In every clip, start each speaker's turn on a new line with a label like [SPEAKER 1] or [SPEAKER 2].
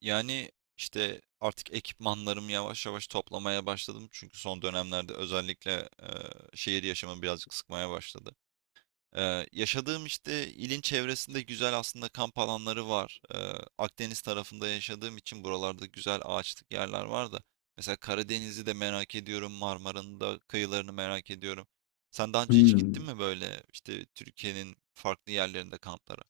[SPEAKER 1] Yani işte artık ekipmanlarımı yavaş yavaş toplamaya başladım. Çünkü son dönemlerde özellikle e, şehir yaşamı birazcık sıkmaya başladı. Yaşadığım işte ilin çevresinde güzel aslında kamp alanları var. Akdeniz tarafında yaşadığım için buralarda güzel ağaçlık yerler var da. Mesela Karadeniz'i de merak ediyorum. Marmara'nın da kıyılarını merak ediyorum. Sen daha önce hiç gittin
[SPEAKER 2] Hımm.
[SPEAKER 1] mi böyle işte Türkiye'nin farklı yerlerinde kamplara?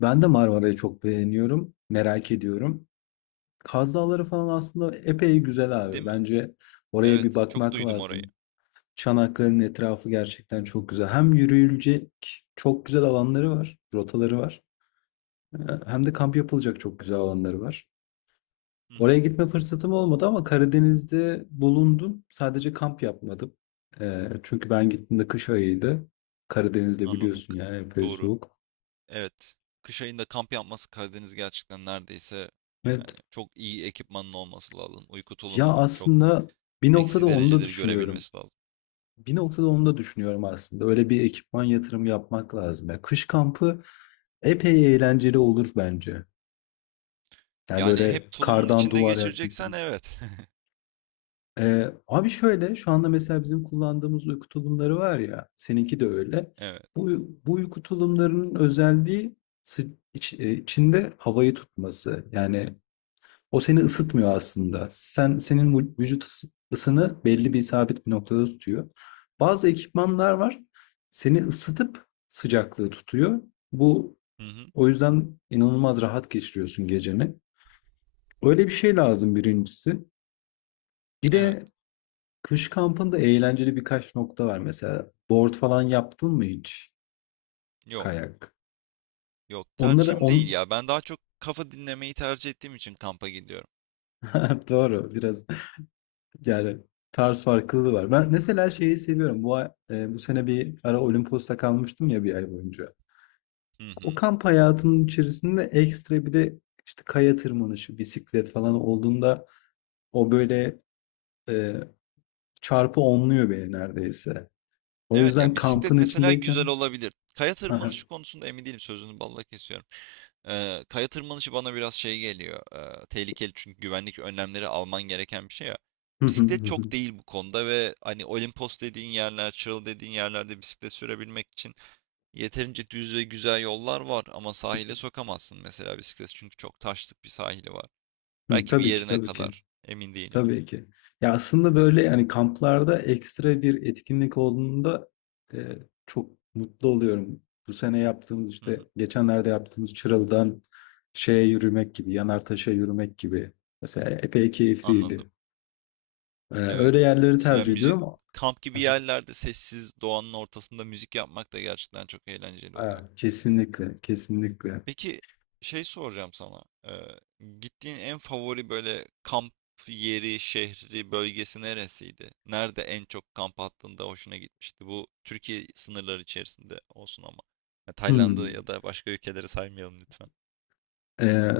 [SPEAKER 2] Ben de Marmara'yı çok beğeniyorum, merak ediyorum. Kaz Dağları falan aslında epey güzel
[SPEAKER 1] Değil
[SPEAKER 2] abi.
[SPEAKER 1] mi?
[SPEAKER 2] Bence oraya bir
[SPEAKER 1] Evet, çok
[SPEAKER 2] bakmak
[SPEAKER 1] duydum orayı.
[SPEAKER 2] lazım. Çanakkale'nin etrafı gerçekten çok güzel. Hem yürüyülecek çok güzel alanları var, rotaları var. Ee, Hem de kamp yapılacak çok güzel alanları var.
[SPEAKER 1] Hı
[SPEAKER 2] Oraya
[SPEAKER 1] hı,
[SPEAKER 2] gitme fırsatım olmadı ama Karadeniz'de bulundum. Sadece kamp yapmadım. Çünkü ben gittiğimde kış ayıydı. Karadeniz'de
[SPEAKER 1] anladım.
[SPEAKER 2] biliyorsun yani epey
[SPEAKER 1] Doğru.
[SPEAKER 2] soğuk.
[SPEAKER 1] Evet. Kış ayında kamp yapması Karadeniz gerçekten neredeyse
[SPEAKER 2] Evet.
[SPEAKER 1] yani çok iyi ekipmanın olması lazım. Uyku
[SPEAKER 2] Ya
[SPEAKER 1] tulumunun çok
[SPEAKER 2] aslında bir noktada
[SPEAKER 1] eksi
[SPEAKER 2] onu da
[SPEAKER 1] dereceleri
[SPEAKER 2] düşünüyorum.
[SPEAKER 1] görebilmesi lazım.
[SPEAKER 2] Bir noktada onu da düşünüyorum aslında. Öyle bir ekipman yatırımı yapmak lazım. Ya kış kampı epey eğlenceli olur bence. Yani
[SPEAKER 1] Yani
[SPEAKER 2] böyle
[SPEAKER 1] hep tulumun
[SPEAKER 2] kardan
[SPEAKER 1] içinde
[SPEAKER 2] duvar yaktım
[SPEAKER 1] geçireceksen
[SPEAKER 2] falan.
[SPEAKER 1] evet.
[SPEAKER 2] Abi şöyle şu anda mesela bizim kullandığımız uyku tulumları var ya, seninki de öyle.
[SPEAKER 1] Evet.
[SPEAKER 2] Bu, bu uyku tulumlarının özelliği sı- içinde havayı tutması. Yani o seni ısıtmıyor aslında. Sen senin vücut ısını belli bir sabit bir noktada tutuyor. Bazı ekipmanlar var. Seni ısıtıp sıcaklığı tutuyor. Bu
[SPEAKER 1] Hı hı.
[SPEAKER 2] o yüzden inanılmaz rahat geçiriyorsun geceni. Öyle bir şey lazım birincisi. Bir
[SPEAKER 1] Evet.
[SPEAKER 2] de kış kampında eğlenceli birkaç nokta var. Mesela board falan yaptın mı hiç?
[SPEAKER 1] Yok.
[SPEAKER 2] Kayak.
[SPEAKER 1] Yok.
[SPEAKER 2] Onları
[SPEAKER 1] Tercihim değil
[SPEAKER 2] on...
[SPEAKER 1] ya. Ben daha çok kafa dinlemeyi tercih ettiğim için kampa gidiyorum.
[SPEAKER 2] Doğru, biraz yani tarz farklılığı var. Ben mesela şeyi seviyorum. Bu bu sene bir ara Olimpos'ta kalmıştım ya bir ay boyunca.
[SPEAKER 1] Hı
[SPEAKER 2] O
[SPEAKER 1] hı.
[SPEAKER 2] kamp hayatının içerisinde ekstra bir de işte kaya tırmanışı, bisiklet falan olduğunda o böyle, e, çarpı onluyor beni neredeyse. O
[SPEAKER 1] Evet ya
[SPEAKER 2] yüzden
[SPEAKER 1] bisiklet
[SPEAKER 2] kampın
[SPEAKER 1] mesela güzel
[SPEAKER 2] içindeyken
[SPEAKER 1] olabilir. Kaya
[SPEAKER 2] hı hı.
[SPEAKER 1] tırmanışı konusunda emin değilim. Sözünü balla kesiyorum. Kaya tırmanışı bana biraz şey geliyor. Tehlikeli çünkü güvenlik önlemleri alman gereken bir şey ya.
[SPEAKER 2] Hı hı
[SPEAKER 1] Bisiklet
[SPEAKER 2] hı,
[SPEAKER 1] çok değil bu konuda ve hani Olimpos dediğin yerler, Çıralı dediğin yerlerde bisiklet sürebilmek için yeterince düz ve güzel yollar var ama sahile sokamazsın mesela bisiklet çünkü çok taşlık bir sahili var. Belki bir
[SPEAKER 2] tabii ki
[SPEAKER 1] yerine
[SPEAKER 2] tabii ki.
[SPEAKER 1] kadar emin değilim.
[SPEAKER 2] Tabii ki. Ya aslında böyle yani kamplarda ekstra bir etkinlik olduğunda, e, çok mutlu oluyorum. Bu sene yaptığımız,
[SPEAKER 1] Hı hı,
[SPEAKER 2] işte geçenlerde yaptığımız, Çıralı'dan şeye yürümek gibi, Yanartaş'a yürümek gibi. Mesela epey
[SPEAKER 1] anladım.
[SPEAKER 2] keyifliydi. E, öyle
[SPEAKER 1] Evet.
[SPEAKER 2] yerleri
[SPEAKER 1] Mesela
[SPEAKER 2] tercih
[SPEAKER 1] müzik
[SPEAKER 2] ediyorum.
[SPEAKER 1] kamp gibi yerlerde sessiz doğanın ortasında müzik yapmak da gerçekten çok eğlenceli oluyor.
[SPEAKER 2] Aa, kesinlikle, kesinlikle.
[SPEAKER 1] Peki şey soracağım sana. Gittiğin en favori böyle kamp yeri, şehri, bölgesi neresiydi? Nerede en çok kamp attığında hoşuna gitmişti? Bu Türkiye sınırları içerisinde olsun ama. Ya Tayland'ı
[SPEAKER 2] Hmm.
[SPEAKER 1] ya da başka ülkeleri saymayalım lütfen.
[SPEAKER 2] E,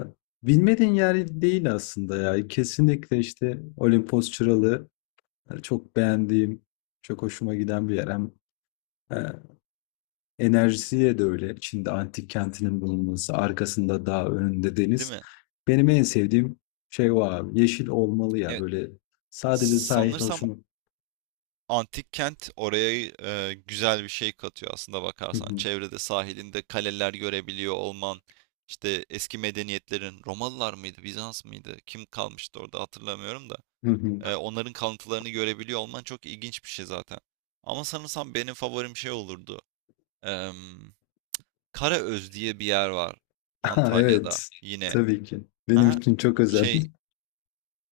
[SPEAKER 2] Bilmediğin yer değil aslında ya. Kesinlikle işte Olimpos Çıralı, çok beğendiğim, çok hoşuma giden bir yer. Hem, e, enerjisiyle de öyle. Çin'de antik kentinin bulunması, arkasında dağ, önünde
[SPEAKER 1] Değil
[SPEAKER 2] deniz.
[SPEAKER 1] mi?
[SPEAKER 2] Benim en sevdiğim şey o abi. Yeşil olmalı ya
[SPEAKER 1] Evet.
[SPEAKER 2] böyle, sadece sahil
[SPEAKER 1] Sanırsam
[SPEAKER 2] hoşuma.
[SPEAKER 1] antik kent oraya güzel bir şey katıyor aslında
[SPEAKER 2] Hı
[SPEAKER 1] bakarsan.
[SPEAKER 2] hı,
[SPEAKER 1] Çevrede sahilinde kaleler görebiliyor olman. İşte eski medeniyetlerin Romalılar mıydı, Bizans mıydı? Kim kalmıştı orada hatırlamıyorum da.
[SPEAKER 2] hı hı.
[SPEAKER 1] Onların kalıntılarını görebiliyor olman çok ilginç bir şey zaten. Ama sanırsam benim favorim şey olurdu. Em, Karaöz diye bir yer var
[SPEAKER 2] Aa,
[SPEAKER 1] Antalya'da
[SPEAKER 2] evet.
[SPEAKER 1] yine.
[SPEAKER 2] Tabii ki. Benim
[SPEAKER 1] Ha?
[SPEAKER 2] için çok özel.
[SPEAKER 1] Şey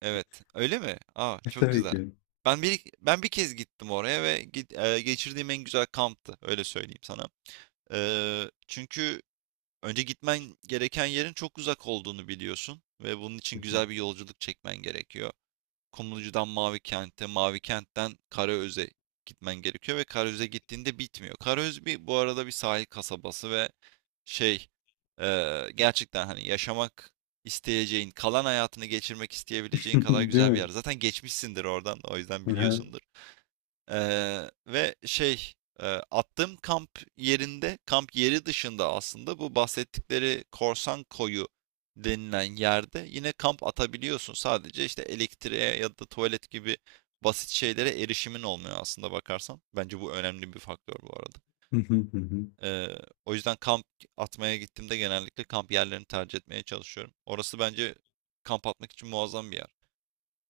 [SPEAKER 1] evet öyle mi? Aa çok
[SPEAKER 2] Tabii
[SPEAKER 1] güzel.
[SPEAKER 2] ki.
[SPEAKER 1] Ben bir kez gittim oraya ve geçirdiğim en güzel kamptı öyle söyleyeyim sana. Çünkü önce gitmen gereken yerin çok uzak olduğunu biliyorsun ve bunun
[SPEAKER 2] Hı
[SPEAKER 1] için
[SPEAKER 2] hı.
[SPEAKER 1] güzel bir yolculuk çekmen gerekiyor. Kumlucu'dan Mavi Kent'e, Mavi Kent'ten Karaöz'e gitmen gerekiyor ve Karaöz'e gittiğinde bitmiyor. Karaöz bir bu arada bir sahil kasabası ve şey gerçekten hani yaşamak isteyeceğin, kalan hayatını geçirmek isteyebileceğin kadar
[SPEAKER 2] Değil
[SPEAKER 1] güzel bir
[SPEAKER 2] mi?
[SPEAKER 1] yer. Zaten geçmişsindir oradan o yüzden
[SPEAKER 2] Hı hı,
[SPEAKER 1] biliyorsundur. Ve şey, attığım kamp yerinde, kamp yeri dışında aslında bu bahsettikleri Korsan Koyu denilen yerde yine kamp atabiliyorsun. Sadece işte elektriğe ya da tuvalet gibi basit şeylere erişimin olmuyor aslında bakarsan. Bence bu önemli bir faktör bu arada.
[SPEAKER 2] hı hı, hı hı.
[SPEAKER 1] O yüzden kamp atmaya gittiğimde genellikle kamp yerlerini tercih etmeye çalışıyorum. Orası bence kamp atmak için muazzam bir yer.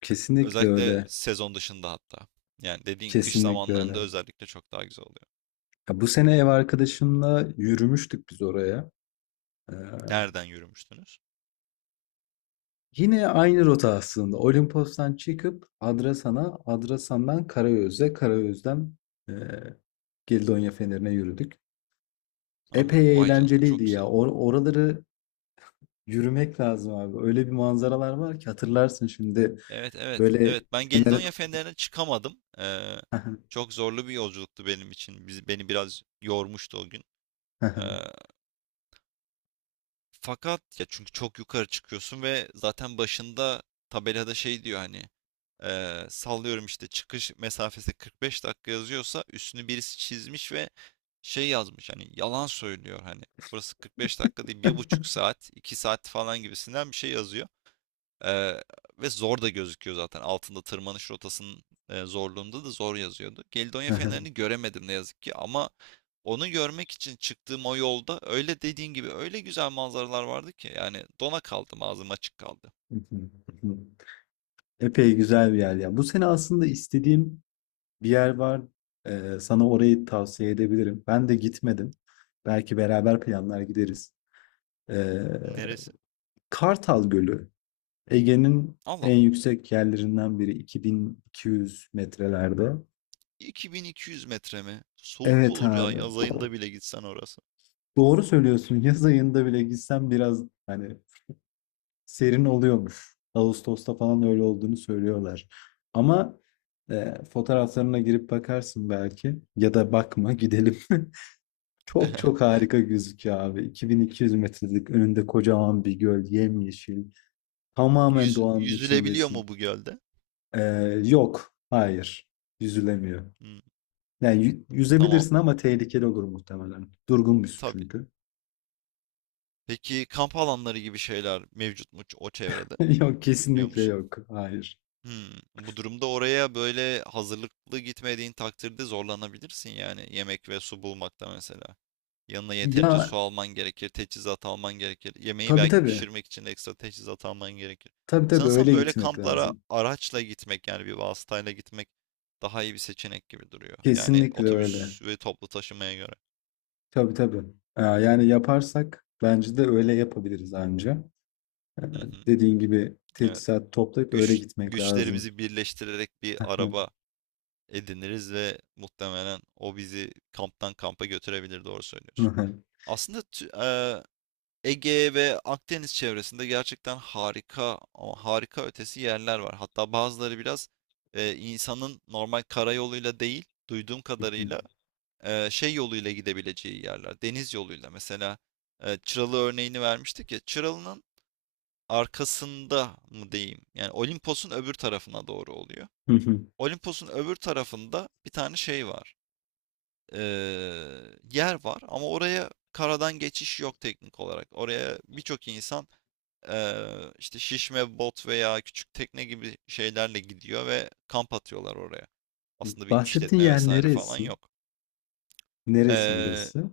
[SPEAKER 2] Kesinlikle
[SPEAKER 1] Özellikle
[SPEAKER 2] öyle.
[SPEAKER 1] sezon dışında hatta. Yani dediğin kış
[SPEAKER 2] Kesinlikle
[SPEAKER 1] zamanlarında
[SPEAKER 2] öyle.
[SPEAKER 1] özellikle çok daha güzel oluyor.
[SPEAKER 2] Ya bu sene ev arkadaşımla yürümüştük biz oraya. Ee,
[SPEAKER 1] Nereden yürümüştünüz?
[SPEAKER 2] Yine aynı rota aslında. Olimpos'tan çıkıp Adrasan'a, Adrasan'dan Karayöz'e, Karayüz'den eee Gildonya Feneri'ne yürüdük.
[SPEAKER 1] Aha,
[SPEAKER 2] Epey
[SPEAKER 1] vay canına
[SPEAKER 2] eğlenceliydi
[SPEAKER 1] çok
[SPEAKER 2] ya.
[SPEAKER 1] güzel.
[SPEAKER 2] Oraları yürümek lazım abi. Öyle bir manzaralar var ki, hatırlarsın şimdi
[SPEAKER 1] Evet evet
[SPEAKER 2] böyle
[SPEAKER 1] evet ben
[SPEAKER 2] Fener'e.
[SPEAKER 1] Gelidonya Fenleri'ne çıkamadım. Çok zorlu bir yolculuktu benim için. Beni biraz yormuştu o gün. Fakat ya çünkü çok yukarı çıkıyorsun ve zaten başında tabelada şey diyor hani sallıyorum işte çıkış mesafesi 45 dakika yazıyorsa üstünü birisi çizmiş ve şey yazmış hani yalan söylüyor hani burası 45 dakika değil bir buçuk saat 2 saat falan gibisinden bir şey yazıyor. Ee, Ve zor da gözüküyor zaten. Altında tırmanış rotasının zorluğunda da zor yazıyordu. Gelidonya fenerini göremedim ne yazık ki ama onu görmek için çıktığım o yolda öyle dediğin gibi öyle güzel manzaralar vardı ki yani dona kaldım ağzım açık kaldı.
[SPEAKER 2] Epey güzel bir yer ya. Bu sene aslında istediğim bir yer var. Sana orayı tavsiye edebilirim. Ben de gitmedim. Belki beraber planlar gideriz. Ee,
[SPEAKER 1] Neresi?
[SPEAKER 2] Kartal Gölü, Ege'nin
[SPEAKER 1] Allah
[SPEAKER 2] en
[SPEAKER 1] Allah.
[SPEAKER 2] yüksek yerlerinden biri, 2200 metrelerde.
[SPEAKER 1] 2200 metre mi? Soğuk
[SPEAKER 2] Evet
[SPEAKER 1] olur ya
[SPEAKER 2] abi.
[SPEAKER 1] yaz ayında bile gitsen orası.
[SPEAKER 2] Doğru söylüyorsun. Yaz ayında bile gitsem biraz hani serin oluyormuş. Ağustos'ta falan öyle olduğunu söylüyorlar. Ama, fotoğraflarına girip bakarsın belki ya da bakma, gidelim. Çok çok harika gözüküyor abi. 2200 metrelik önünde kocaman bir göl, yemyeşil. Tamamen doğanın
[SPEAKER 1] Yüzülebiliyor
[SPEAKER 2] içindesin.
[SPEAKER 1] mu bu gölde?
[SPEAKER 2] Yok. Hayır. Yüzülemiyor.
[SPEAKER 1] Hmm,
[SPEAKER 2] Yani
[SPEAKER 1] tamam.
[SPEAKER 2] yüzebilirsin ama tehlikeli olur muhtemelen. Durgun bir su
[SPEAKER 1] Tabii.
[SPEAKER 2] çünkü.
[SPEAKER 1] Peki kamp alanları gibi şeyler mevcut mu o çevrede?
[SPEAKER 2] Yok,
[SPEAKER 1] Biliyor
[SPEAKER 2] kesinlikle
[SPEAKER 1] musun?
[SPEAKER 2] yok. Hayır.
[SPEAKER 1] Hmm, bu durumda oraya böyle hazırlıklı gitmediğin takdirde zorlanabilirsin yani yemek ve su bulmakta mesela. Yanına yeterince
[SPEAKER 2] Ya
[SPEAKER 1] su alman gerekir, teçhizat alman gerekir. Yemeği
[SPEAKER 2] tabii
[SPEAKER 1] belki
[SPEAKER 2] tabii.
[SPEAKER 1] pişirmek için de ekstra teçhizat alman gerekir.
[SPEAKER 2] Tabii tabii,
[SPEAKER 1] Sanırsam
[SPEAKER 2] öyle
[SPEAKER 1] böyle
[SPEAKER 2] gitmek
[SPEAKER 1] kamplara
[SPEAKER 2] lazım.
[SPEAKER 1] araçla gitmek yani bir vasıtayla gitmek daha iyi bir seçenek gibi duruyor. Yani
[SPEAKER 2] Kesinlikle öyle.
[SPEAKER 1] otobüs ve toplu taşımaya göre.
[SPEAKER 2] Tabii tabii. Yani yaparsak bence de öyle yapabiliriz anca. Ee,
[SPEAKER 1] Hı hı,
[SPEAKER 2] dediğin gibi
[SPEAKER 1] evet.
[SPEAKER 2] teçhizat toplayıp öyle gitmek lazım.
[SPEAKER 1] Güçlerimizi birleştirerek bir araba ediniriz ve muhtemelen o bizi kamptan kampa götürebilir doğru söylüyorsun. Aslında e, Ege ve Akdeniz çevresinde gerçekten harika ama harika ötesi yerler var. Hatta bazıları biraz insanın normal karayoluyla değil duyduğum kadarıyla şey yoluyla gidebileceği yerler. Deniz yoluyla mesela Çıralı örneğini vermiştik ya Çıralı'nın arkasında mı diyeyim yani Olimpos'un öbür tarafına doğru oluyor. Olimpos'un öbür tarafında bir tane şey var yer var ama oraya karadan geçiş yok teknik olarak. Oraya birçok insan işte şişme bot veya küçük tekne gibi şeylerle gidiyor ve kamp atıyorlar oraya. Aslında bir
[SPEAKER 2] Bahsettiğin
[SPEAKER 1] işletme
[SPEAKER 2] yer
[SPEAKER 1] vesaire falan
[SPEAKER 2] neresi?
[SPEAKER 1] yok.
[SPEAKER 2] Neresi
[SPEAKER 1] Eee
[SPEAKER 2] burası?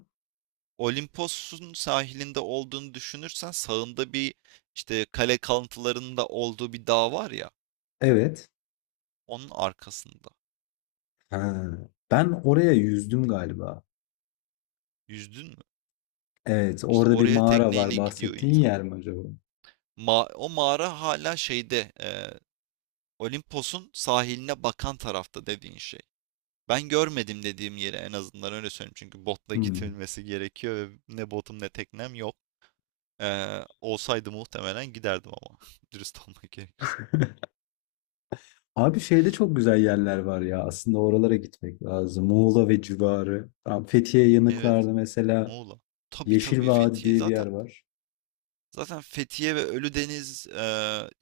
[SPEAKER 1] Olimpos'un sahilinde olduğunu düşünürsen sağında bir işte kale kalıntılarının da olduğu bir dağ var ya
[SPEAKER 2] Evet.
[SPEAKER 1] onun arkasında.
[SPEAKER 2] Ha, ben oraya yüzdüm galiba.
[SPEAKER 1] Yüzdün mü?
[SPEAKER 2] Evet,
[SPEAKER 1] İşte
[SPEAKER 2] orada bir
[SPEAKER 1] oraya
[SPEAKER 2] mağara var.
[SPEAKER 1] tekneyle gidiyor
[SPEAKER 2] Bahsettiğin
[SPEAKER 1] insan.
[SPEAKER 2] yer mi acaba?
[SPEAKER 1] O mağara hala şeyde Olimpos'un sahiline bakan tarafta dediğin şey. Ben görmedim dediğim yeri en azından öyle söyleyeyim. Çünkü botla
[SPEAKER 2] Hmm.
[SPEAKER 1] gidilmesi gerekiyor ve ne botum ne teknem yok. Olsaydı muhtemelen giderdim ama. Dürüst olmak gerekirse.
[SPEAKER 2] Abi şeyde çok güzel yerler var ya. Aslında oralara gitmek lazım. Muğla ve civarı. Tam Fethiye
[SPEAKER 1] Evet.
[SPEAKER 2] yanıklarda mesela
[SPEAKER 1] Muğla. Tabii
[SPEAKER 2] Yeşil
[SPEAKER 1] tabii
[SPEAKER 2] Vadi
[SPEAKER 1] Fethiye.
[SPEAKER 2] diye bir yer
[SPEAKER 1] Zaten
[SPEAKER 2] var.
[SPEAKER 1] zaten Fethiye ve Ölüdeniz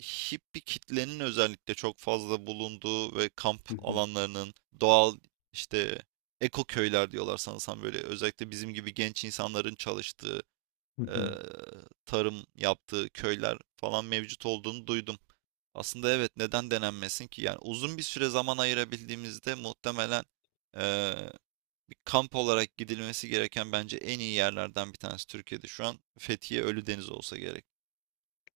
[SPEAKER 1] hippi kitlenin özellikle çok fazla bulunduğu ve kamp
[SPEAKER 2] Hı hı,
[SPEAKER 1] alanlarının doğal işte ekoköyler diyorlar sanırsam böyle özellikle bizim gibi genç insanların çalıştığı
[SPEAKER 2] hı
[SPEAKER 1] e,
[SPEAKER 2] hı.
[SPEAKER 1] tarım yaptığı köyler falan mevcut olduğunu duydum. Aslında evet neden denenmesin ki? Yani uzun bir süre zaman ayırabildiğimizde muhtemelen e, bir kamp olarak gidilmesi gereken bence en iyi yerlerden bir tanesi Türkiye'de şu an Fethiye Ölüdeniz olsa gerek.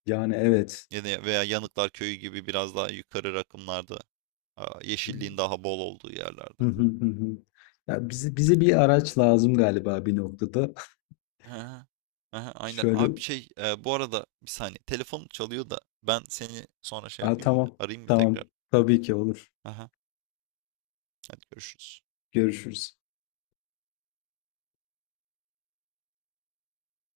[SPEAKER 2] Yani evet.
[SPEAKER 1] Veya Yanıklar Köyü gibi biraz daha yukarı rakımlarda
[SPEAKER 2] Hı
[SPEAKER 1] yeşilliğin daha bol olduğu yerlerde.
[SPEAKER 2] hı, hı hı. Ya bize, bize bir araç lazım galiba bir noktada.
[SPEAKER 1] Aha, aha, aynen.
[SPEAKER 2] Şöyle,
[SPEAKER 1] Abi şey bu arada bir saniye telefonum çalıyor da ben seni sonra şey
[SPEAKER 2] aa,
[SPEAKER 1] yapayım mı?
[SPEAKER 2] tamam,
[SPEAKER 1] Arayayım mı
[SPEAKER 2] tamam.
[SPEAKER 1] tekrar?
[SPEAKER 2] Tabii ki olur.
[SPEAKER 1] Aha. Hadi görüşürüz.
[SPEAKER 2] Görüşürüz.